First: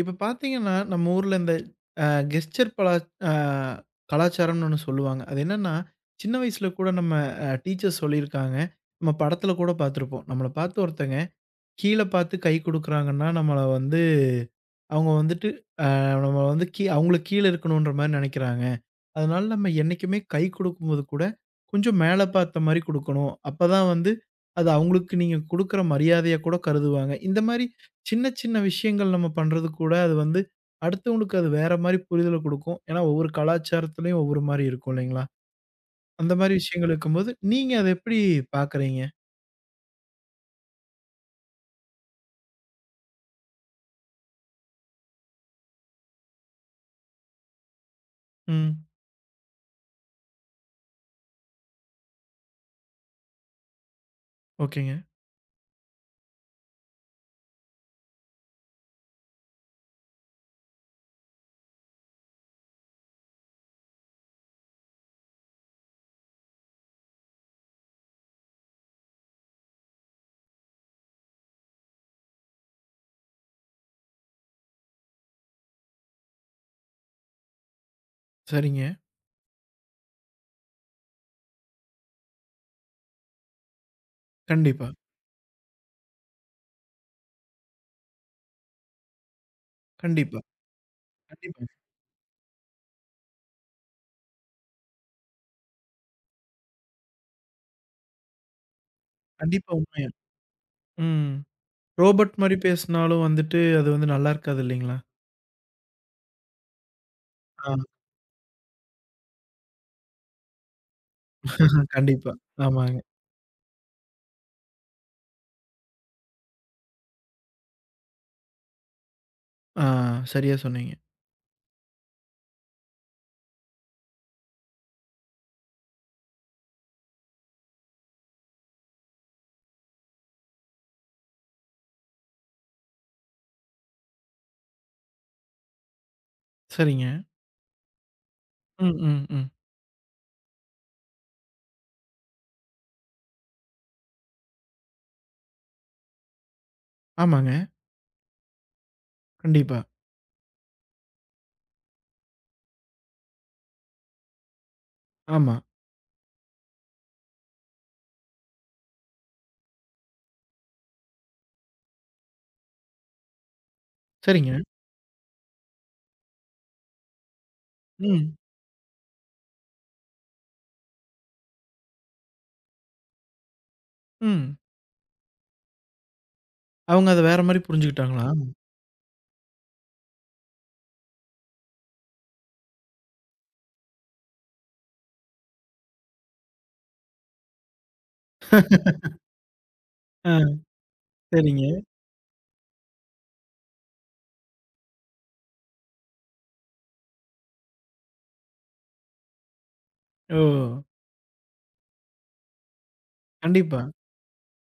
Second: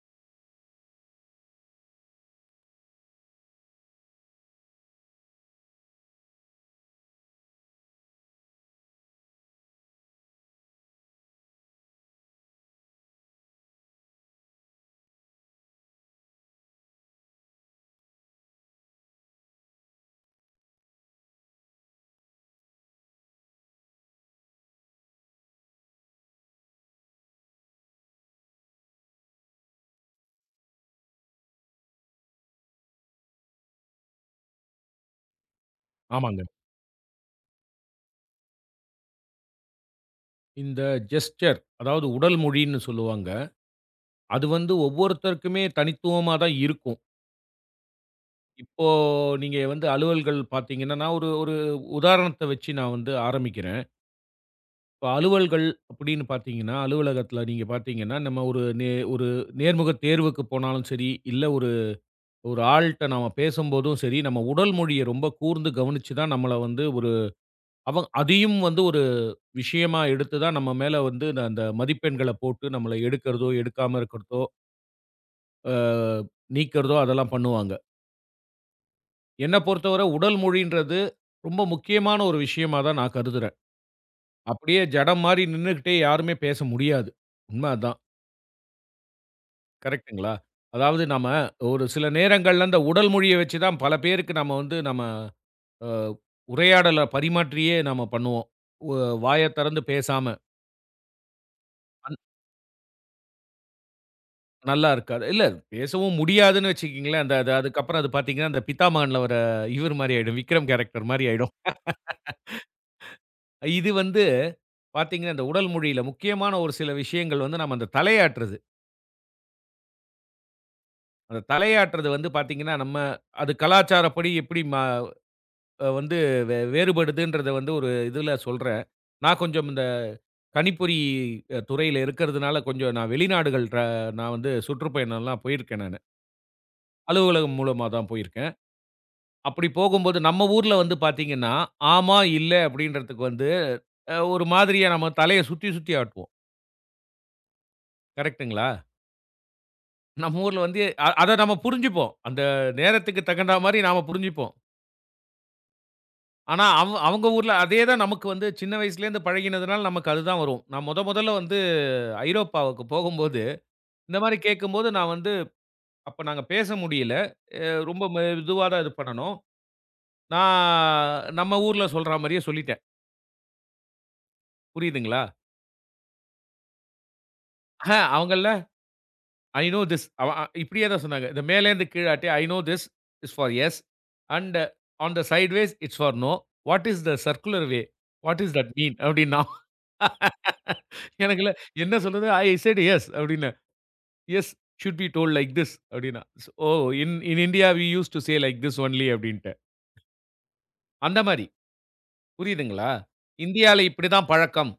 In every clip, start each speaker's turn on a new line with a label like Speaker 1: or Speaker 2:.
Speaker 1: இப்ப பார்த்தீங்கன்னா, நம்ம ஊர்ல இந்த அ கெஸ்டர் பலா அ கலாச்சாரம்னு ஒண்ணு சொல்லுவாங்க. அது என்னன்னா, சின்ன வயசுல கூட நம்ம டீச்சர்ஸ் சொல்லியிருக்காங்க. நம்ம படத்துல கூட பார்த்துருப்போம். நம்மள பார்த்து ஒருத்தங்க கீழ பார்த்து கை குடுக்குறாங்கன்னா, நம்மள வந்து அவங்க வந்துட்டு அ நம்ம வந்து அவங்களுக்கு கீழ இருக்கணுன்ற மாரி நெனைக்கிறாங்க. அதனால நம்ம என்னைக்குமே கை கொடுக்கும்போது கூட கொஞ்சம் மேலே பார்த்த மாரி குடுக்கணும். அப்பதான் வந்து அது அவங்களுக்கு நீங்க குடுக்குற மரியாதையா கூட கருதுவாங்க. இந்த மாரி சின்ன சின்ன விஷயங்கள் நம்ம பண்றது கூட அது வந்து அடுத்தவங்களுக்கு அது வேற மாரி புரிதல குடுக்கும். ஏன்னா ஒவ்வொரு கலாச்சாரத்துலயும் ஒவ்வொரு மாரி இருக்கும் இல்லைங்களா? அந்த
Speaker 2: ஆமாங்க.
Speaker 1: மாரி விஷயங்கள் இருக்கும்போது நீங்க அத எப்படி பார்க்குறீங்க?
Speaker 2: இந்த ஜெஸ்டர் அதாவது உடல் மொழின்னு சொல்லுவாங்க. அது வந்து ஒவ்வொருத்தருக்குமே தனித்துவமா தான் இருக்கும். இப்போ
Speaker 1: ம்.
Speaker 2: நீங்க வந்து அலுவல்கள் பார்த்தீங்கன்னா, நான் ஒரு ஒரு உதாரணத்த வச்சு நான் வந்து ஆரம்பிக்கிறேன்.
Speaker 1: ஓகேங்க.
Speaker 2: இப்ப அலுவல்கள் அப்படின்னு பார்த்தீங்கன்னா, அலுவலகத்தில நீங்க பார்த்தீங்கன்னா, நம்ம ஒரு நேர்முக தேர்வுக்கு போனாலும் சரி, இல்ல ஒரு ஒரு ஆள்ட்ட நாம பேசும்போதும் சரி, நம்ம உடல் மொழிய ரொம்ப கூர்ந்து கவனிச்சு தான் நம்மள வந்து ஒரு அவங்க அதையும் வந்து ஒரு விஷயமா எடுத்து தான் நம்ம மேல வந்து அந்த மதிப்பெண்கள போட்டு நம்மள எடுக்கிறதோ, எடுக்காம இருக்கிறதோ, அ நீக்கிறதோ அதெல்லாம் பண்ணுவாங்க.
Speaker 1: சரிங்க.
Speaker 2: என்ன பொறுத்தவரை உடல் மொழின்றது ரொம்ப முக்கியமான ஒரு விஷயமா தான் நான் கருதுறேன். அப்படியே
Speaker 1: கண்டிப்பா,
Speaker 2: ஜடம் மாரி நின்னுகிட்டே யாருமே பேச முடியாது. உண்ம அதான். கரெக்ட்டுங்களா?
Speaker 1: கண்டிப்பா,
Speaker 2: அதாவது நம்ம
Speaker 1: கண்டிப்பாங்க.
Speaker 2: ஒரு சில நேரங்கள்ல அந்த உடல் மொழிய வச்சு தான் பல பேருக்கு நம்ம வந்து நம்ம அ உரையாடல பரிமாற்றியே நம்ம பண்ணுவோம். ஒ வாய
Speaker 1: கண்டிப்பா
Speaker 2: திறந்து
Speaker 1: உண்மையா.
Speaker 2: பேசாம.
Speaker 1: ம். ரோபோட் மாரி பேசினாலும் வந்துட்டு அது வந்து நல்லா இருக்காது
Speaker 2: நல்லா
Speaker 1: இல்லைங்களா?
Speaker 2: இருக்காது. இல்ல பேசவும் முடியாதுன்னு வச்சுக்கங்களேன். அந்த அது
Speaker 1: ஆ
Speaker 2: அதுக்கப்புறம் அது பார்த்தீங்கன்னா, அந்த பித்தாமகன்ல வர இவர் மாரி ஆயிடும். விக்ரம் கேரக்டர் மாரி ஆயிடும்.
Speaker 1: கண்டிப்பா. ஆமாங்க.
Speaker 2: இது வந்து பார்த்தீங்கன்னா, இந்த உடல் மொழியில முக்கியமான ஒரு சில விஷயங்கள் வந்து நம்ம அந்த தலையாட்டுறது.
Speaker 1: ஆ, சரியா சொன்னீங்க.
Speaker 2: அந்த தலையாட்டுறது வந்து பார்த்தீங்கன்னா, நம்ம அது கலாச்சாரப்படி எப்படி ம அ வந்து வேறுபடுதுன்றத வந்து ஒரு இதுல சொல்றேன். நான் கொஞ்சம் இந்த கணிப்பொறி துறையில இருக்கிறதுனால, கொஞ்சம் நான் வெளிநாடுகள் நான் வந்து சுற்றுப்பயணம்லாம் போயிருக்கேன் நானு.
Speaker 1: சரிங்க.
Speaker 2: அலுவலகம் மூலமா தான் போயிருக்கேன்.
Speaker 1: ம், ம், ம்.
Speaker 2: அப்படி போகும்போது நம்ம ஊர்ல வந்து பார்த்தீங்கன்னா, ஆமா, இல்ல அப்படின்றதுக்கு வந்து ஒரு மாதிரியா நம்ம தலைய சுத்தி சுத்தி ஆட்டுவோம்.
Speaker 1: ஆமாங்க.
Speaker 2: கரெக்ட்டுங்களா?
Speaker 1: கண்டிப்பா.
Speaker 2: நம்ம ஊர்ல வந்து அத நம்ம புரிஞ்சுப்போம். அந்த நேரத்துக்கு தகுந்தா மாரி நாம புரிஞ்சுப்போம்.
Speaker 1: ஆமா.
Speaker 2: ஆனா, அவங்க ஊர்ல அதே தான் நமக்கு வந்து சின்ன வயசுலேருந்து பழகினதுனால நமக்கு அதுதான் வரும். நான் மொதல்ல வந்து ஐரோப்பாவுக்கு போகும்போது, இந்த மாரி
Speaker 1: சரிங்க.
Speaker 2: கேட்கும்போது நான் வந்து அப்ப நாங்க பேச முடியல. ரொம்ப
Speaker 1: ம்,
Speaker 2: மெதுவா தான் இது பண்ணணும். நான் நம்ம ஊர்ல சொல்ற மாரியே சொல்லிட்டேன்.
Speaker 1: ம்.
Speaker 2: புரியுதுங்களா?
Speaker 1: அவங்க அத வேற மாரி புரிஞ்சுகிட்டாங்களா?
Speaker 2: அவங்கள்ல ஐ நோ திஸ். அவ அ இப்படியே தான் சொன்னாங்க. இந்த மேலேருந்து கீழாட்டி, "I know this is for yes and on the sideways it's for no. What is the circular way? What is that mean?" அப்படின்னா.
Speaker 1: ஆ,
Speaker 2: எனக்குல
Speaker 1: சரிங்க.
Speaker 2: என்ன சொல்றது? "ஐ செட் எஸ்" அப்படின்னேன். "Yes should be told like this" அப்படின்னா. "So, "oh! In in India we used to say like this only" அப்படின்ட்டு.
Speaker 1: ஓ!
Speaker 2: அந்த மாரி. புரியுதுங்களா? இந்தியால
Speaker 1: கண்டிப்பா.
Speaker 2: இப்படி தான் பழக்கம்.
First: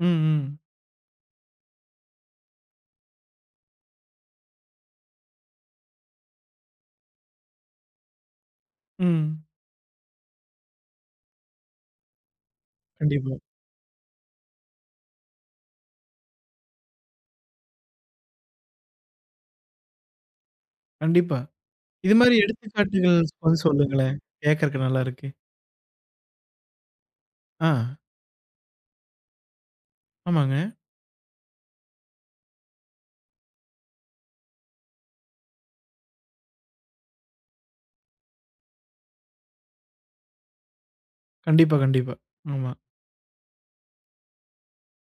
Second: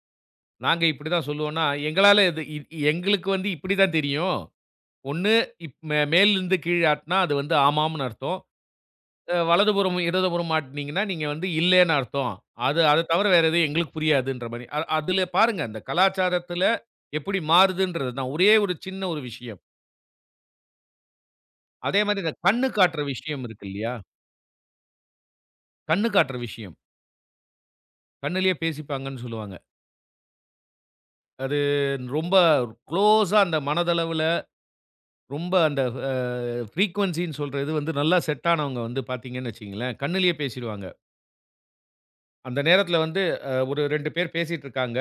Speaker 1: ம், ம்,
Speaker 2: நாங்க இப்படி தான் சொல்லுவோம்னா, எங்களால இது இ எங்களுக்கு வந்து இப்படி தான் தெரியும். ஒண்ணு இப் மே மேலிருந்து கீழ ஆட்டுனா, அது வந்து ஆமாம்ன்னு அர்த்தம்.
Speaker 1: ம்.
Speaker 2: வலதுபுறம், இடதுபுறம் ஆட்டுனீங்கன்னா, நீங்க வந்து இல்லேன்னு அர்த்தம். அது அத தவிர
Speaker 1: கண்டிப்பா,
Speaker 2: வேற எதுவும் எங்களுக்கு புரியாதுன்ற மாரி. அதுல பாருங்க, அந்த கலாச்சாரத்துல எப்படி மாறுதுன்றது தான். ஒரே ஒரு சின்ன ஒரு விஷயம்.
Speaker 1: கண்டிப்பா.
Speaker 2: அதே
Speaker 1: இது
Speaker 2: மாரி இந்த
Speaker 1: மாரி
Speaker 2: கண்ணு காட்டுற
Speaker 1: எடுத்துக்காட்டுகள்
Speaker 2: விஷயம்
Speaker 1: வந்து
Speaker 2: இருக்கு இல்லையா?
Speaker 1: சொல்லுங்களேன். கேட்கறக்கு நல்லா இருக்கு.
Speaker 2: கண்ணு காட்டுற விஷயம்.
Speaker 1: ஆ,
Speaker 2: கண்ணுலயே பேசிப்பாங்கன்னு சொல்லுவாங்க.
Speaker 1: ஆமாங்க.
Speaker 2: அது ரொம்ப குளோஸா அந்த மனதளவுல ரொம்ப அந்த அ ஃப்ரீக்வன்சின்னு சொல்ற இது வந்து நல்லா செட் ஆனவங்க வந்து பாத்தீங்கன்னு வச்சுக்கங்களேன், கண்ணுலயே பேசிருவாங்க.
Speaker 1: கண்டிப்பா, கண்டிப்பா.
Speaker 2: அந்த
Speaker 1: ஆமா.
Speaker 2: நேரத்துல வந்து ஒரு 2 பேர் பேசிட்டு இருக்காங்க.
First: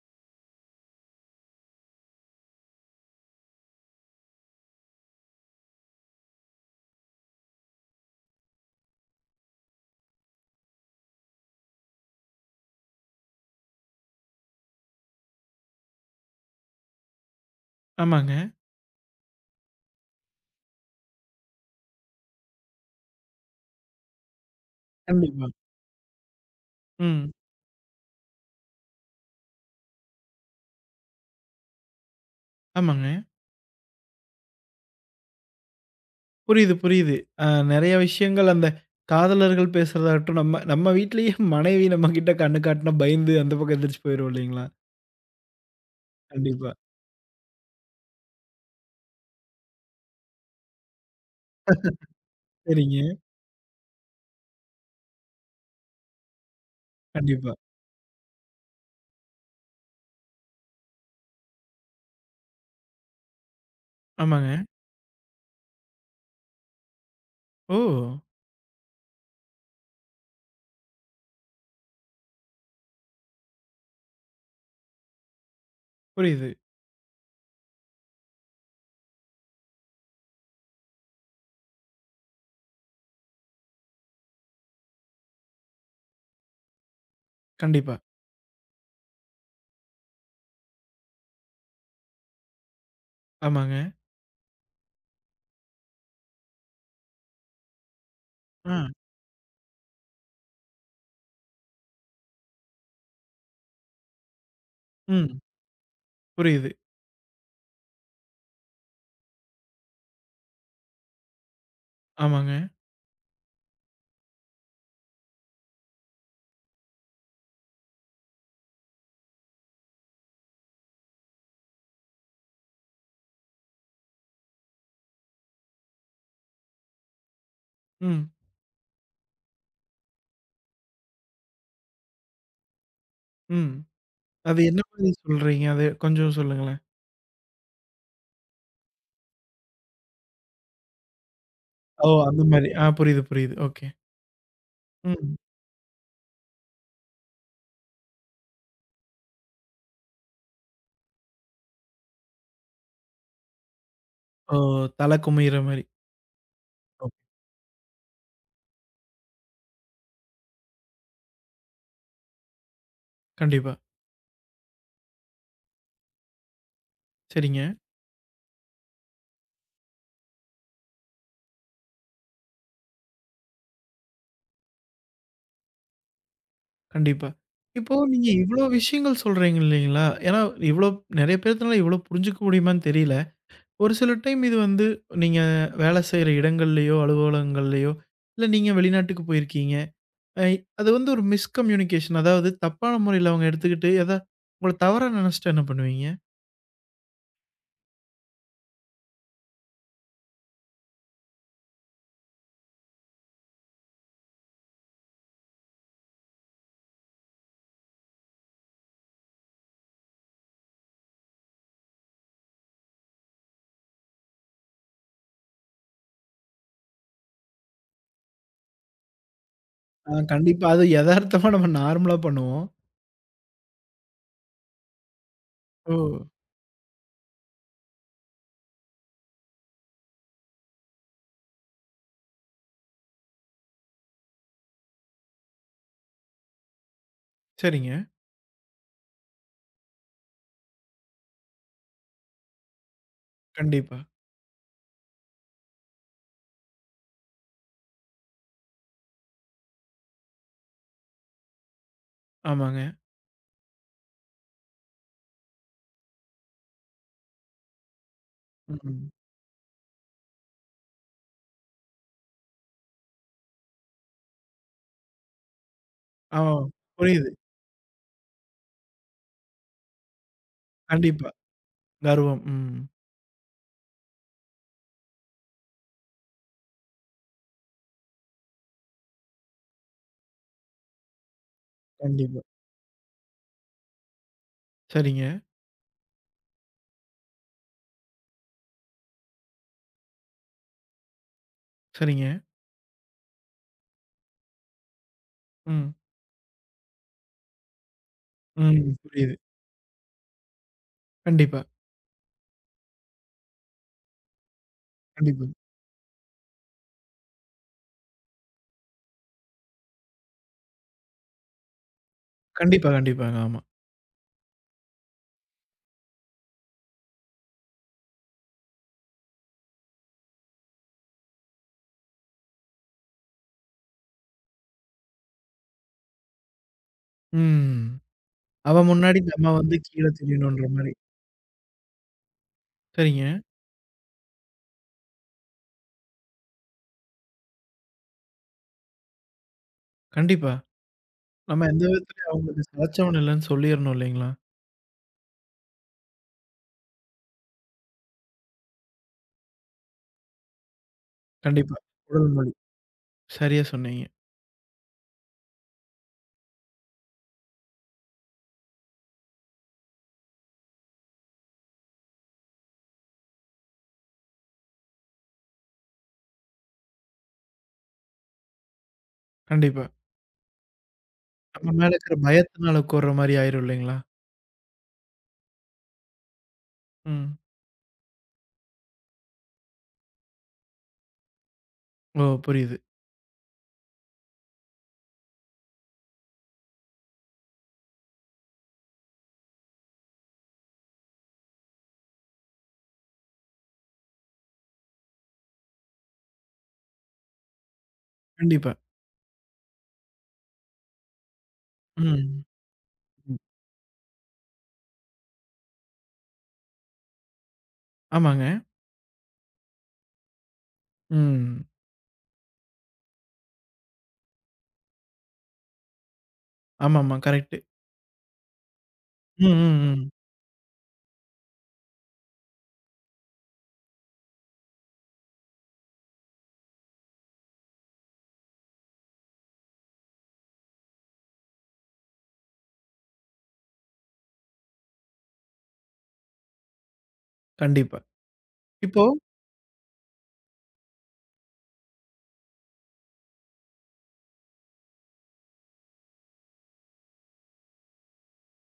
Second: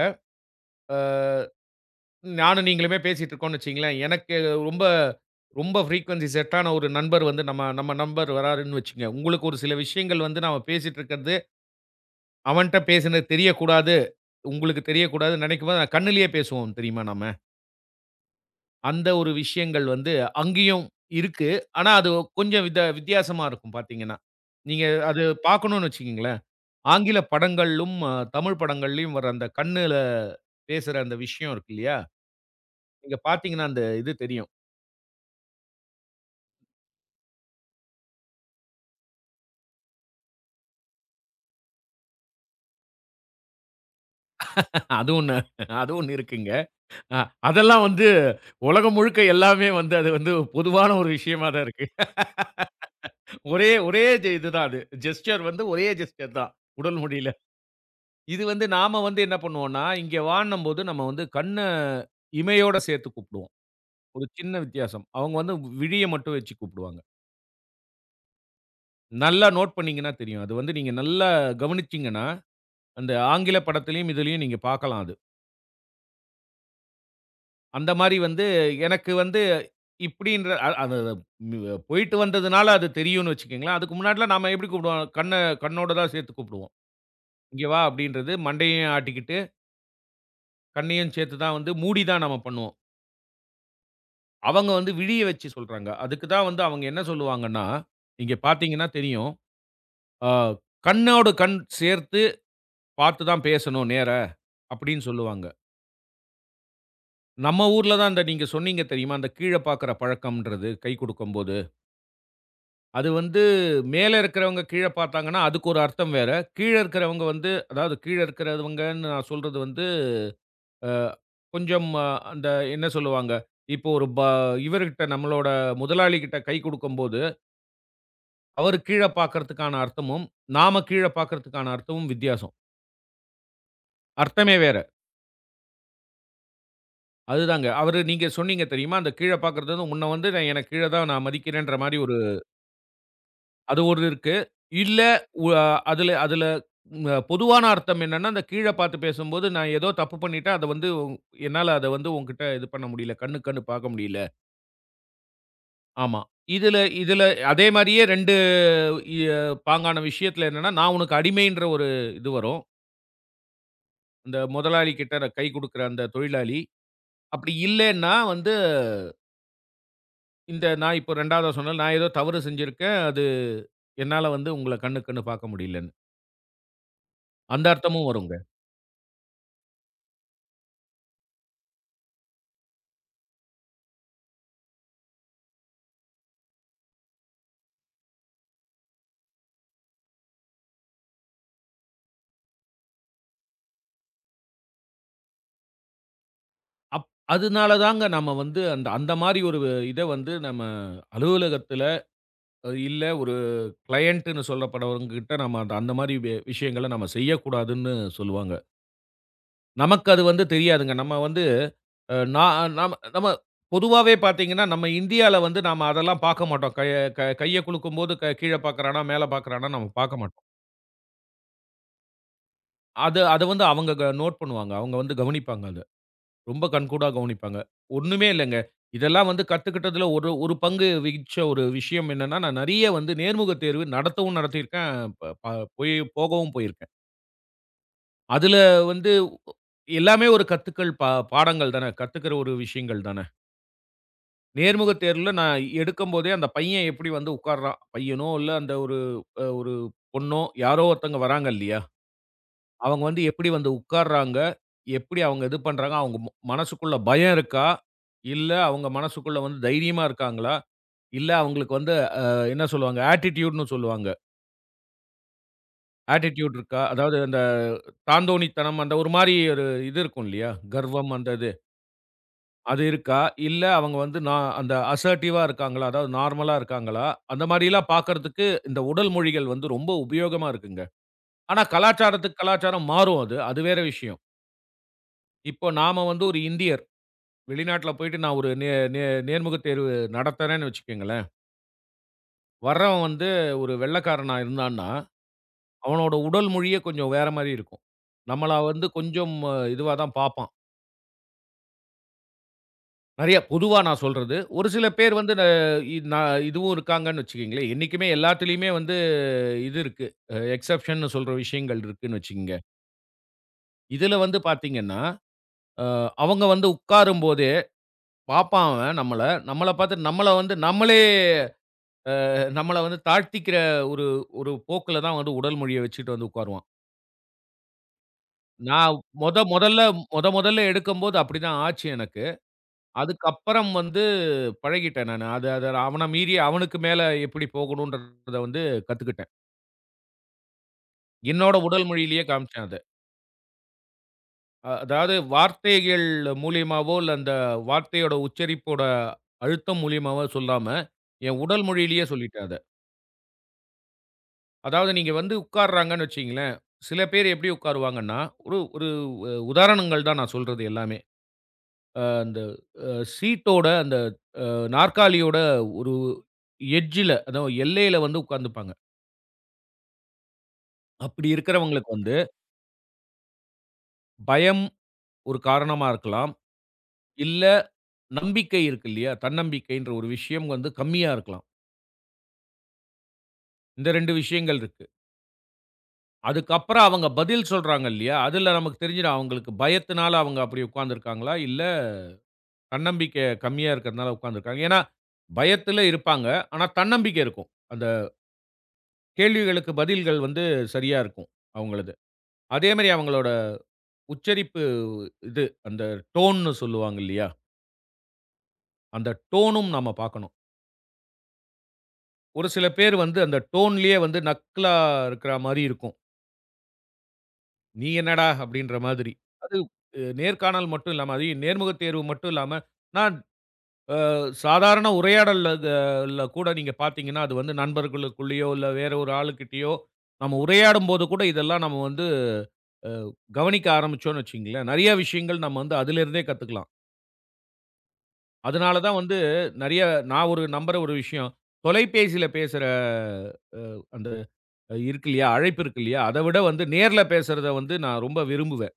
Speaker 2: அ நானும் நீங்களுமே பேசிட்டு இருக்கோம்னு வச்சுக்கங்களேன். எனக்கு ரொம்ப ரொம்ப ஃப்ரீக்வென்சி செட் ஆன ஒரு நண்பர் வந்து நம்ம நம்ம நண்பர் வராருன்னு வச்சுக்கங்க. உங்களுக்கு ஒரு சில விஷயங்கள் வந்து நாம பேசிட்டு இருக்கிறது, அவன்ட்ட பேசினது தெரியக்கூடாது, உங்களுக்கு தெரியக்கூடாதுன்னு நினைக்கும்போது நான் கண்ணுலயே பேசுவோம் தெரியுமா நாம.
Speaker 1: ஆமாங்க.
Speaker 2: அந்த ஒரு விஷயங்கள் வந்து அங்கேயும் இருக்கு. ஆனா அது கொஞ்சம் வித்தியாசமா இருக்கும் பார்த்தீங்கன்னா. நீங்க அது
Speaker 1: கண்டிப்பா.
Speaker 2: பார்க்கணும்னு வச்சுக்கங்களேன். ஆங்கில
Speaker 1: ம்.
Speaker 2: படங்கள்லும், தமிழ் படங்கள்லயும் வர அந்த கண்ணுல பேசுற அந்த விஷயம் இருக்கு இல்லையா?
Speaker 1: ஆமாங்க.
Speaker 2: நீங்க பார்த்தீங்கன்னா, அந்த இது தெரியும்.
Speaker 1: புரியுது, புரியுது. அ நெறைய விஷயங்கள் அந்த காதலர்கள் பேசுறதாகட்டும், நம்ம நம்ம வீட்லயே மனைவி நம்ம கிட்ட கண்ணு காட்டுனா பயந்து அந்த பக்கம் எந்திரிச்சு போயிருவோம் இல்லைங்களா?
Speaker 2: அது ஒண்ணு அது ஒண்ணு இருக்குங்க.
Speaker 1: கண்டிப்பா.
Speaker 2: அ அதெல்லாம் வந்து உலகம் முழுக்க எல்லாமே வந்து அது வந்து பொதுவான ஒரு விஷயமா தான் இருக்கு.
Speaker 1: சரிங்க.
Speaker 2: ஒரே ஒரே ஜ இதுதான் அது. ஜெஸ்ச்சர் வந்து ஒரே ஜெஸ்ச்சர் தான். உடல் மொழியில.
Speaker 1: கண்டிப்பா.
Speaker 2: இது வந்து நாம வந்து என்ன பண்ணுவோம்னா, இங்க வான்னும்போது நம்ம வந்து இமையோட சேர்த்து கூப்பிடுவோம். ஒரு சின்ன
Speaker 1: ஆமாங்க.
Speaker 2: வித்தியாசம். அவங்க வந்து விழிய மட்டும் வச்சு கூப்பிடுவாங்க.
Speaker 1: ஓ!
Speaker 2: நல்லா நோட் பண்ணீங்கன்னா தெரியும். அது வந்து நீங்க நல்லா கவனிச்சீங்கன்னா அந்த ஆங்கில படத்திலயும், இதுலயும் நீங்க பார்க்கலாம் அது.
Speaker 1: புரியுது.
Speaker 2: அந்த மாரி வந்து எனக்கு வந்து இப்படின்ற அ அது வ் போயிட்டு வந்ததுனால அது தெரியும்னு வச்சுக்கங்களேன். அதுக்கு முன்னாடிலாம் நாம எப்படி கூப்பிடுவோம்? கண்ணோட தான் சேர்த்து கூப்பிடுவோம். "இங்க வா"
Speaker 1: கண்டிப்பா.
Speaker 2: அப்படின்றது மண்டையும் ஆட்டிக்கிட்டு, கண்ணையும் சேர்த்து தான் வந்து மூடி தான் நம்ம பண்ணுவோம்.
Speaker 1: ஆமாங்க.
Speaker 2: அவங்க வந்து விழிய வச்சு சொல்றாங்க. அதுக்கு தான் வந்து அவங்க என்ன சொல்லுவாங்கன்னா, நீங்க
Speaker 1: ஆ.
Speaker 2: பார்த்தீங்கன்னா தெரியும். அ "கண்ணோடு கண் சேர்த்து பார்த்து தான் பேசணும் நேரா" அப்படின்னு
Speaker 1: ம்.
Speaker 2: சொல்லுவாங்க.
Speaker 1: புரியுது.
Speaker 2: நம்ம ஊர்ல தான் அந்த நீங்க சொன்னீங்க தெரியுமா? அந்த கீழ பாக்குற பழக்கம்ன்றது, கை குடுக்கும்போது.
Speaker 1: ஆமாங்க.
Speaker 2: அது வந்து மேல இருக்கிறவங்க கீழ பார்த்தாங்கன்னா, அதுக்கு ஒரு அர்த்தம் வேற. கீழ இருக்கிறவங்க வந்து அதாவது கீழ இருக்கிறவங்கன்னு நான் சொல்றது வந்து, அ கொஞ்சம் அந்த என்ன சொல்லுவாங்க? இப்போ ஒரு ப இவர்கிட்ட நம்மளோட முதலாளிகிட்ட கை குடுக்கும்போது,
Speaker 1: ம்.
Speaker 2: அவரு கீழ பார்க்கறதுக்கான அர்த்தமும், நாம கீழ பார்க்கறதுக்கான அர்த்தமும் வித்தியாசம்.
Speaker 1: ம்.
Speaker 2: அர்த்தமே
Speaker 1: அது
Speaker 2: வேற.
Speaker 1: என்ன மாரி சொல்றீங்க? அது கொஞ்சம் சொல்லுங்களேன்.
Speaker 2: அதுதாங்க. அவரு நீங்க சொன்னீங்க தெரியுமா? அந்த கீழ பார்க்கறது வந்து, "உன்ன வந்து நான் எனக்கு கீழ தான் நான் மதிக்கிறேன்ற" மாரி
Speaker 1: ஓ! அந்த மாரி. ஆ புரியுது, புரியுது.
Speaker 2: அது
Speaker 1: ஓகே.
Speaker 2: ஒரு இருக்கு. இல்ல
Speaker 1: ம்.
Speaker 2: உ அதுல அதுல பொதுவான அர்த்தம் என்னன்னா, அந்த கீழ பார்த்து பேசும்போது, நான் ஏதோ தப்பு பண்ணிட்டேன். அத வந்து என்னால அத வந்து உன்கிட்ட இது பண்ண முடியல. கண்ணுக்கு கண்ணு பார்க்க முடியல.
Speaker 1: ஓ! தல குமியிற மாரி.
Speaker 2: ஆமா. இதுல
Speaker 1: ஓகே.
Speaker 2: இதுல அதே மாரியே 2 இ பாங்கான விஷயத்துல என்னன்னா, நான் உனக்கு அடிமைன்ற ஒரு இது வரும்.
Speaker 1: கண்டிப்பா.
Speaker 2: இந்த முதலாளி கிட்ட நான் கை குடுக்குற அந்த தொழிலாளி. அப்படி
Speaker 1: சரிங்க.
Speaker 2: இல்லன்னா வந்து, இந்த நான் இப்போ 2வதா சொன்னேன்ல, நான் ஏதோ தவறு செஞ்சிருக்கேன். அது என்னால வந்து உங்கள கண்ணுக்கு கண்ணு பார்க்க முடியலன்னு.
Speaker 1: கண்டிப்பா.
Speaker 2: அந்த
Speaker 1: இப்போ
Speaker 2: அர்த்தமும்
Speaker 1: நீங்க
Speaker 2: வருங்க.
Speaker 1: இவ்ளோ விஷயங்கள் சொல்றீங்க இல்லைங்களா? ஏன்னா இவ்ளோ நெறைய பேத்துனால இவ்ளோ புரிஞ்சுக்க முடியுமான்னு தெரியல. ஒரு சில டைம் இது வந்து நீங்க வேலை செய்ற இடங்கள்லயோ, அலுவலகங்கள்லயோ, இல்ல நீங்க வெளிநாட்டுக்கு போயிருக்கீங்க. ஐ அது வந்து ஒரு மிஸ்கம்யூனிகேஷன். அதாவது தப்பான முறையில அவங்க எடுத்துக்கிட்டு, உங்கள தவறா நெனச்சுட்டா என்ன பண்ணுவீங்க?
Speaker 2: அப் அதனால தாங்க நம்ம வந்து அந்த அந்த மாரி ஒரு இத வந்து நம்ம அலுவலகத்தில, இல்ல ஒரு கிளையன்ட்ன்னு சொல்லப்படுறவங்ககிட்ட நம்ம அந்த அந்த மாரி விஷயங்கள நம்ம செய்யக்கூடாதுன்னு சொல்லுவாங்க. நமக்கு அது வந்து தெரியாதுங்க. நம்ம வந்து அ நான் நம்ம நம்ம பொதுவாவே பார்த்தீங்கன்னா, நம்ம இந்தியால வந்து நாம அதெல்லாம் பார்க்க மாட்டோம். கைய குலுக்கும்போது கீழ பார்க்குறானா, மேல பார்க்குறானா நம்ம
Speaker 1: ஆ
Speaker 2: பார்க்க மாட்டோம்.
Speaker 1: கண்டிப்பா. அது எதார்த்தமா நம்ம நார்மலா பண்ணுவோம்.
Speaker 2: அது அத வந்து அவங்க நோட் பண்ணுவாங்க. அவங்க வந்து கவனிப்பாங்க அத.
Speaker 1: ஓ!
Speaker 2: ரொம்ப கண்கூடா கவனிப்பாங்க. ஒண்ணுமே இல்லங்க. இதெல்லாம் வந்து கத்துக்கிட்டதுல ஒரு ஒரு பங்கு வகிச்ச ஒரு விஷயம் என்னன்னா, நான் நெறைய வந்து நேர்முக தேர்வு நடத்தவும் நடத்தியிருக்கேன். ப ப போய் போகவும் போயிருக்கேன்.
Speaker 1: சரிங்க.
Speaker 2: அதுல வந்து எல்லாமே ஒரு கத்துக்கள் பாடங்கள் தானே! கத்துக்கிற ஒரு விஷயங்கள் தானே!
Speaker 1: கண்டிப்பா.
Speaker 2: நேர்முக தேர்வுல நான் எடுக்கும்போதே அந்த பையன் எப்படி வந்து உட்கார்றான். பையனோ, இல்ல அந்த ஒரு அ ஒரு பொண்ணோ யாரோ ஒருத்தங்க வராங்க இல்லையா?
Speaker 1: ஆமாங்க.
Speaker 2: அவங்க வந்து எப்படி வந்து உட்கார்றாங்க? எப்படி அவங்க இது பண்றாங்க? அவங்க மனசுக்குள்ள பயம் இருக்கா? இல்ல அவங்க
Speaker 1: ம்.
Speaker 2: மனசுக்குள்ள வந்து தைரியமா இருக்காங்களா? இல்ல அவங்களுக்கு வந்து அ என்ன சொல்லுவாங்க? ஆட்டிட்யூட்ன்னு சொல்லுவாங்க.
Speaker 1: ஆ
Speaker 2: ஆட்டிட்யூட் இருக்கா? அதாவது
Speaker 1: புரியுது.
Speaker 2: அந்த தாந்தோணித்தனம் அந்த ஒரு மாரி ஒரு இது இருக்கும் இல்லையா? கர்வம்
Speaker 1: கண்டிப்பா.
Speaker 2: அந்த இது.
Speaker 1: கர்வம். ம்.
Speaker 2: அது இருக்கா? இல்ல அவங்க வந்து நான் அந்த அசர்டிவா இருக்காங்களா? அதாவது நார்மலா இருக்காங்களா? அந்த மாரிலாம் பார்க்கறதுக்கு இந்த உடல் மொழிகள் வந்து ரொம்ப உபயோகமா இருக்குங்க. ஆனா
Speaker 1: கண்டிப்பா.
Speaker 2: கலாச்சாரத்துக்கு கலாச்சாரம் மாறும் அது. அது வேற விஷயம்.
Speaker 1: சரிங்க,
Speaker 2: இப்போ நாம வந்து ஒரு இந்தியர். வெளிநாட்ல போயிட்டு நான் ஒரு நே நே நேர்முகத் தேர்வு நடத்துறேன்னு வச்சுக்கங்களேன்.
Speaker 1: சரிங்க.
Speaker 2: வர்றவன் வந்து ஒரு வெள்ளைக்காரனா இருந்தான்னா,
Speaker 1: ம்.
Speaker 2: அவனோட உடல் மொழியே கொஞ்சம் வேற மாரி இருக்கும். நம்மள
Speaker 1: ம்.
Speaker 2: வந்து
Speaker 1: புரியுது.
Speaker 2: கொஞ்சம் இதுவா தான் பார்ப்பான்.
Speaker 1: கண்டிப்பா,
Speaker 2: நெறைய பொதுவா நான் சொல்றது. ஒரு சில பேர் வந்து ந
Speaker 1: கண்டிப்பா.
Speaker 2: இ ந இதுவும் இருக்காங்கன்னு வச்சுக்கங்களேன். என்னைக்குமே எல்லாத்துலயுமே வந்து இது இருக்கு. எக்சப்ஷன்னு சொல்ற விஷயங்கள் இருக்குன்னு வச்சுக்கங்க.
Speaker 1: கண்டிப்பா, கண்டிப்பாங்க. ஆமா.
Speaker 2: இதுல வந்து பார்த்தீங்கன்னா, அ அவங்க வந்து உட்காரும்போதே பார்ப்பான் அவன் நம்மள. நம்மள பார்த்துட்டு நம்மள வந்து நம்மளே நம்மள வந்து தாழ்த்திக்கிற ஒரு ஒரு போக்குல தான் வந்து உடல் மொழிய வச்சுட்டு வந்து உட்காருவான்.
Speaker 1: ம். அவ
Speaker 2: நான்
Speaker 1: முன்னாடி
Speaker 2: மொத
Speaker 1: நம்ம வந்து
Speaker 2: மொதல்ல
Speaker 1: கீழ
Speaker 2: மொதல்ல
Speaker 1: தெரியணுன்ற மாரி.
Speaker 2: எடுக்கும்போது அப்படிதான் ஆச்சு எனக்கு.
Speaker 1: சரிங்க.
Speaker 2: அதுக்கப்புறம் வந்து பழகிட்டேன் நானு. அது அத அவன மீறி அவனுக்கு மேல எப்படி போகணுன்றத வந்து கத்துக்கிட்டேன்.
Speaker 1: கண்டிப்பா.
Speaker 2: என்னோட
Speaker 1: நம்ம எந்த
Speaker 2: உடல் மொழியிலேயே
Speaker 1: விதத்துலயும்
Speaker 2: காமிச்சேன்
Speaker 1: அவங்களுக்கு
Speaker 2: அத.
Speaker 1: சளைச்சவன் இல்லன்னு சொல்லிரணும் இல்லைங்களா?
Speaker 2: அதாவது வார்த்தைகள் மூலியமாவோ, இல்ல அந்த வார்த்தையோட உச்சரிப்போட அழுத்தம் மூலியமாவோ சொல்லாம, என் உடல்
Speaker 1: கண்டிப்பா.
Speaker 2: மொழியிலேயே
Speaker 1: உடல்
Speaker 2: சொல்லிட்டேன்
Speaker 1: மொழி.
Speaker 2: அத.
Speaker 1: சரியா சொன்னீங்க.
Speaker 2: அதாவது நீங்க வந்து உட்கார்றாங்கன்னு வச்சுக்கங்களேன், சில பேர் எப்படி உட்காருவாங்கன்னா, ஒரு ஒரு அ உதாரணங்கள் தான் நான் சொல்றது எல்லாமே. அ அந்த அ சீட்டோட அந்த நாற்காலியோட ஒரு எட்ஜ்ல, அதாவது எல்லையில வந்து உட்கார்ந்துப்பாங்க.
Speaker 1: கண்டிப்பா.
Speaker 2: அப்படி
Speaker 1: நம்ம
Speaker 2: இருக்கிறவங்களுக்கு
Speaker 1: மேல இருக்கிற
Speaker 2: வந்து
Speaker 1: பயத்தினால கூர்ற மாரி ஆயிரும் இல்லைங்களா?
Speaker 2: பயம் ஒரு காரணமா இருக்கலாம்.
Speaker 1: ம்.
Speaker 2: இல்ல நம்பிக்கை இருக்கு இல்லையா? தன்னம்பிக்கைன்ற ஒரு விஷயம் வந்து கம்மியா இருக்கலாம்.
Speaker 1: ஓ! புரியுது.
Speaker 2: இந்த 2 விஷயங்கள் இருக்கு. அதுக்கப்புறம் அவங்க பதில் சொல்றாங்க இல்லையா? அதுல நமக்கு தெரிஞ்சிடும் அவங்களுக்கு பயத்தினால அவங்க அப்படி உட்கார்ந்திருக்காங்களா? இல்ல தன்னம்பிக்கை கம்மியா இருக்கிறதுனால உட்கார்ந்திருக்காங்க. ஏன்னா, பயத்துல இருப்பாங்க. ஆனா, தன்னம்பிக்கை இருக்கும். அந்த
Speaker 1: கண்டிப்பா.
Speaker 2: கேள்விகளுக்கு பதில்கள் வந்து சரியா இருக்கும், அவங்களது.
Speaker 1: ம்.
Speaker 2: அதே மாரி அவங்களோட
Speaker 1: ம்.
Speaker 2: உச்சரிப்பு இது, அந்த டோன்ன்னு சொல்லுவாங்க இல்லையா?
Speaker 1: ஆமாங்க.
Speaker 2: அந்த டோனும் நாம பார்க்கணும்.
Speaker 1: ம்.
Speaker 2: ஒரு சில பேர் வந்து அந்த டோன்லயே வந்து நக்கலா இருக்கிற மாரி இருக்கும்.
Speaker 1: ஆமாமா. கரெக்ட்டு.
Speaker 2: "நீ என்னடா?" அப்படின்ற மாதிரி.
Speaker 1: ம்,
Speaker 2: அது
Speaker 1: ம், ம்.
Speaker 2: நேர்காணல் மட்டும் இல்லாம, அது நேர்முகத் தேர்வு மட்டும் இல்லாம, "நான் சாதாரண உரையாடல்ல க ல்ல கூட நீங்க பார்த்தீங்கன்னா, அது வந்து நண்பர்களுக்குள்ளேயோ, இல்ல வேற ஒரு ஆளுகிட்டயோ, நம்ம உரையாடும்போது கூட இதெல்லாம் நம்ம வந்து அ கவனிக்க ஆரம்பிச்சோம்னு வச்சுக்கங்களேன், நெறைய விஷயங்கள் நம்ம வந்து அதிலிருந்தே கத்துக்கலாம்.
Speaker 1: கண்டிப்பா.
Speaker 2: அதனால தான்
Speaker 1: இப்போ
Speaker 2: வந்து நெறைய நான் ஒரு நம்புற ஒரு விஷயம், தொலைபேசியில பேசுற அ அந்த இருக்கு இல்லையா? அழைப்பு இருக்கு இல்லையா? அத விட வந்து நேர்ல பேசுறத வந்து நான் ரொம்ப விரும்புவேன்.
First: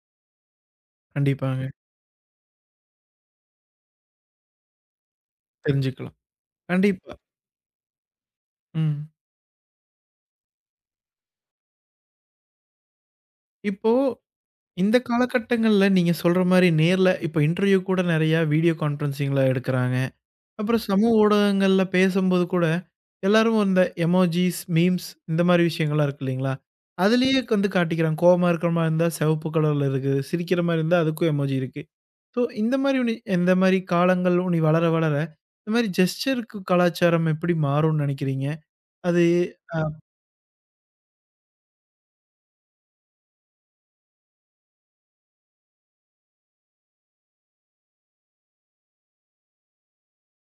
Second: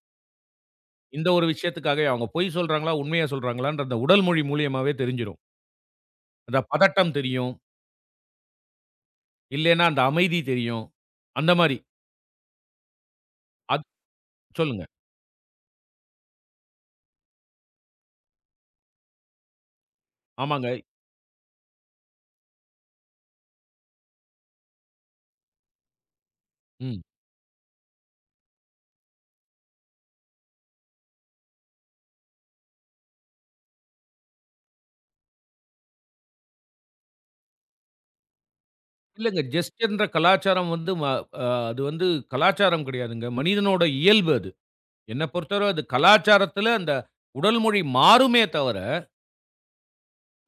Speaker 2: இந்த ஒரு
Speaker 1: கண்டிப்பாங்க.
Speaker 2: விஷயத்துக்காகவே அவங்க பொய் சொல்றாங்களா? உண்மைய சொல்றாங்களான்ற அந்த உடல் மொழி மூலியமாவே தெரிஞ்சிரும்.
Speaker 1: தெரிஞ்சுக்கலாம்.
Speaker 2: அந்த பதட்டம்
Speaker 1: கண்டிப்பா.
Speaker 2: தெரியும்.
Speaker 1: ம்.
Speaker 2: இல்லைன்னா, அந்த அமைதி தெரியும். அந்த மாரி. அத்
Speaker 1: இப்போ
Speaker 2: சொல்லுங்க.
Speaker 1: இந்த காலகட்டங்கள்ல நீங்க சொல்ற மாரி நேர்ல இப்ப இன்டர்வியூ கூட நெறையா வீடியோ கான்ஃபரன்சிங்ல எடுக்குறாங்க.
Speaker 2: ஆமாங்க.
Speaker 1: அப்புறம் சமூக ஊடகங்கள்ல பேசும்போது கூட, எல்லாரும் இந்த எமோஜிஸ், மீம்ஸ் இந்த மாரி விஷயங்கள்லாம் இருக்கு இல்லைங்களா?
Speaker 2: ம்.
Speaker 1: அதிலேயே வந்து காட்டிக்கிறாங்க. கோவமா இருக்கிற மாரி இருந்தா சிவப்பு கலர்ல இருக்கு. சிரிக்கிற மாரி இருந்தா அதுக்கும் எமோஜி இருக்கு. ஸோ இந்த மாரி உனி இந்த மாரி காலங்கள் உனி வளர வளர, இந்த மாரி ஜெஸ்டருக்கு கலாச்சாரம் எப்படி மாறும்னு நெனைக்கிறீங்க? அது
Speaker 2: இல்லங்க.
Speaker 1: ஆ
Speaker 2: ஜெஸ்டர்ன்ற கலாச்சாரம் வந்து ம அ அது வந்து கலாச்சாரம் கிடையாதுங்க. மனிதனோட இயல்பு அது. என்ன பொறுத்தவரை அது கலாச்சாரத்தில அந்த உடல் மொழி மாறுமே தவிர,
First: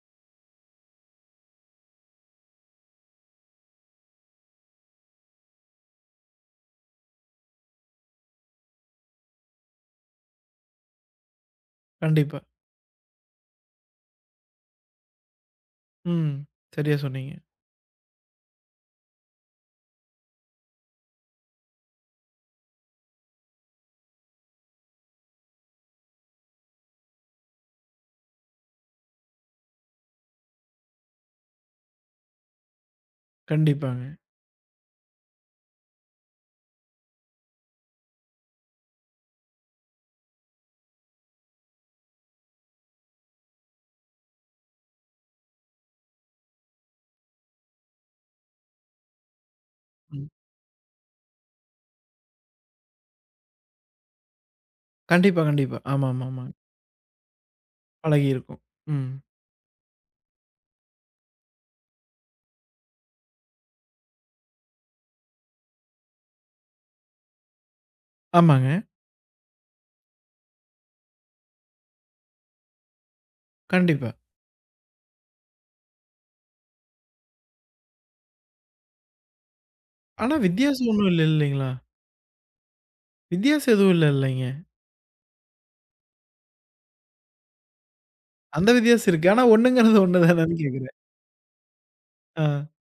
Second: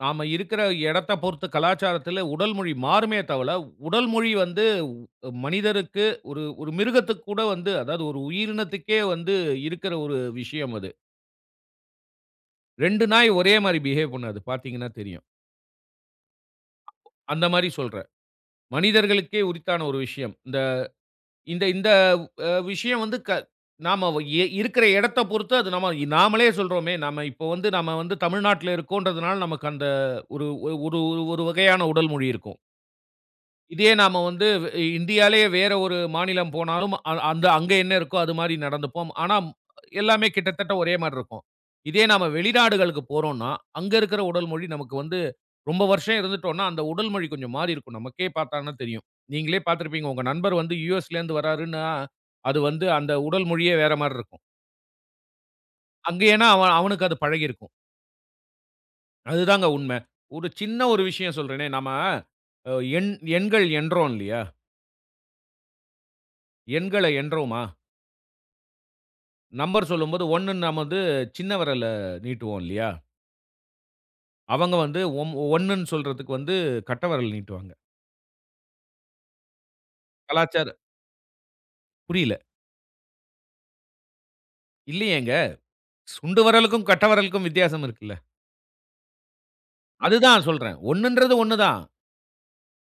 Speaker 2: நாம இருக்கிற இடத்த பொறுத்து கலாச்சாரத்தில உடல் மொழி மாறுமே தவிர, உடல் மொழி வந்து மனிதருக்கு ஒரு ஒரு மிருகத்துக்கு கூட வந்து அதாவது ஒரு உயிரினத்துக்கே வந்து இருக்கிற ஒரு விஷயம் அது.
Speaker 1: கண்டிப்பா.
Speaker 2: 2 நாய் ஒரே மாரி பிஹேவ் பண்ணாது. பார்த்தீங்கன்னா தெரியும்.
Speaker 1: ம். சரியா சொன்னீங்க.
Speaker 2: அந்த மாரி சொல்றேன். மனிதர்களுக்கே உரித்தான ஒரு விஷயம். இந்த இந்த இந்த அ விஷயம் வந்து நாம இருக்கிற இடத்த பொறுத்து அது நம்ம நாமளே சொல்றோமே, நாம இப்போ வந்து நாம வந்து தமிழ்நாட்டுல இருக்கோன்றதுனால நமக்கு அந்த ஒரு ஒரு ஒரு ஒரு வகையான உடல் மொழி இருக்கும். இதே
Speaker 1: கண்டிப்பாங்க.
Speaker 2: நாம வந்து இந்தியாலயே வேற ஒரு மாநிலம் போனாலும், அந்த அங்க என்ன இருக்கோ அது மாரி நடந்துப்போம். ஆனா, எல்லாமே கிட்டத்தட்ட ஒரே மாரி இருக்கும். இதே நாம வெளிநாடுகளுக்கு போறோம்னா, அங்க இருக்கிற உடல் மொழி நமக்கு வந்து ரொம்ப வருஷம் இருந்துட்டோம்னா, அந்த உடல் மொழி கொஞ்சம் மாறி இருக்கும். நமக்கே பார்த்தான்னா தெரியும். நீங்களே பார்த்திருப்பீங்க. உங்க
Speaker 1: ம்.
Speaker 2: நண்பர் வந்து யுஎஸ்லேருந்து வராருன்னா, அது வந்து அந்த உடல் மொழியே வேற மாரி இருக்கும்.
Speaker 1: கண்டிப்பா, கண்டிப்பா.
Speaker 2: அங்க
Speaker 1: ஆமாமாமா.
Speaker 2: ஏன்னா அவன் அவனுக்கு அது பழகியிருக்கும்.
Speaker 1: பழகியிருக்கும். ம்.
Speaker 2: அதுதாங்க உண்மை. ஒரு சின்ன ஒரு விஷயம் சொல்றேனே, நாம அ எண் எண்கள் எண்றோம் இல்லையா? எண்கள எண்றோமா?
Speaker 1: ஆமாங்க.
Speaker 2: நம்பர் சொல்லும்போது 1ன்னு நாம வந்து சின்ன விரல நீட்டுவோம் இல்லையா?
Speaker 1: கண்டிப்பா.
Speaker 2: அவங்க வந்து ஒம் 1ன்னு சொல்றதுக்கு வந்து கட்ட விரல் நீட்டுவாங்க.
Speaker 1: ஆனா
Speaker 2: கலாச்சார
Speaker 1: வித்தியாசம் ஒண்ணும் இல்ல இல்லைங்களா?
Speaker 2: புரியல.
Speaker 1: வித்தியாசம் எதுவும் இல்ல இல்லைங்க?
Speaker 2: இல்லையேங்க. சுண்டு விரலுக்கும், கட்ட விரலுக்கும் வித்தியாசம் இருக்குல்ல.
Speaker 1: அந்த வித்தியாசம் இருக்கு. ஆனா ஒண்ணுங்கிறது ஒண்ணு
Speaker 2: அதுதான்
Speaker 1: தானேன்னு
Speaker 2: சொல்றேன்.
Speaker 1: கேட்கிறேன்.
Speaker 2: 1ன்றது 1 தான்.
Speaker 1: ஆ.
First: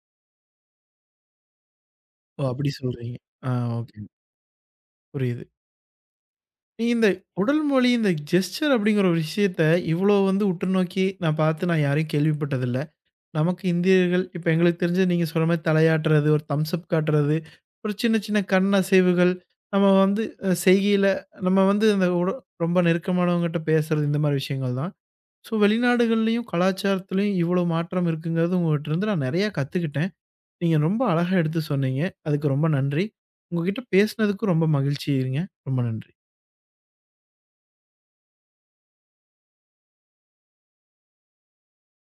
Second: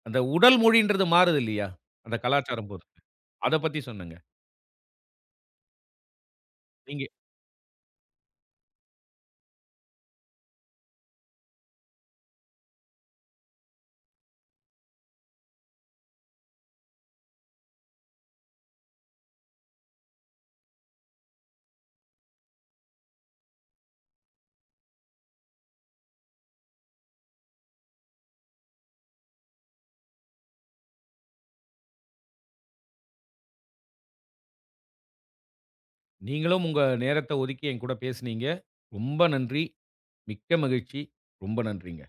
Speaker 2: அந்த உடல் மொழின்றது மாறுது இல்லையா? அந்த
Speaker 1: ஓ!
Speaker 2: கலாச்சாரம்
Speaker 1: அப்படி
Speaker 2: பொறுத்து.
Speaker 1: சொல்றீங்க. ஆ
Speaker 2: அத பத்தி
Speaker 1: ஓகே.
Speaker 2: சொன்னேங்க.
Speaker 1: புரியுது. நீங்க
Speaker 2: நீங்க
Speaker 1: இந்த உடல் மொழி, இந்த ஜெஸ்டர் அப்படிங்கிற ஒரு விஷயத்த இவ்வளோ வந்து உற்று நோக்கி நான் பார்த்து நான் யாரையும் கேள்விப்பட்டதில்ல. நமக்கு இந்தியர்கள் இப்ப எங்களுக்கு தெரிஞ்சு நீங்க சொல்ற மாரி தலையாட்டுறது, ஒரு தம்ஸ் அப் காட்டுறது, ஒரு சின்ன சின்ன கண் அசைவுகள், நம்ம வந்து செய்கையில நம்ம வந்து அந்த ரொம்ப நெருக்கமானவங்ககிட்ட பேசுறது இந்த மாரி விஷயங்கள் தான். ஸோ, வெளிநாடுகள்லயும் கலாச்சாரத்திலயும் இவ்வளோ மாற்றம் இருக்குங்கிறது உங்ககிட்டருந்து நான் நெறையா கத்துக்கிட்டேன். நீங்க ரொம்ப அழகா எடுத்து சொன்னீங்க. அதுக்கு ரொம்ப நன்றி. உங்ககிட்ட பேசினதுக்கு ரொம்ப மகிழ்ச்சிங்க. ரொம்ப நன்றி.
Speaker 2: நீங்களும் உங்க நேரத்த ஒதுக்கி என்கூட பேசுனீங்க. ரொம்ப நன்றி. மிக்க மகிழ்ச்சி. ரொம்ப நன்றிங்க.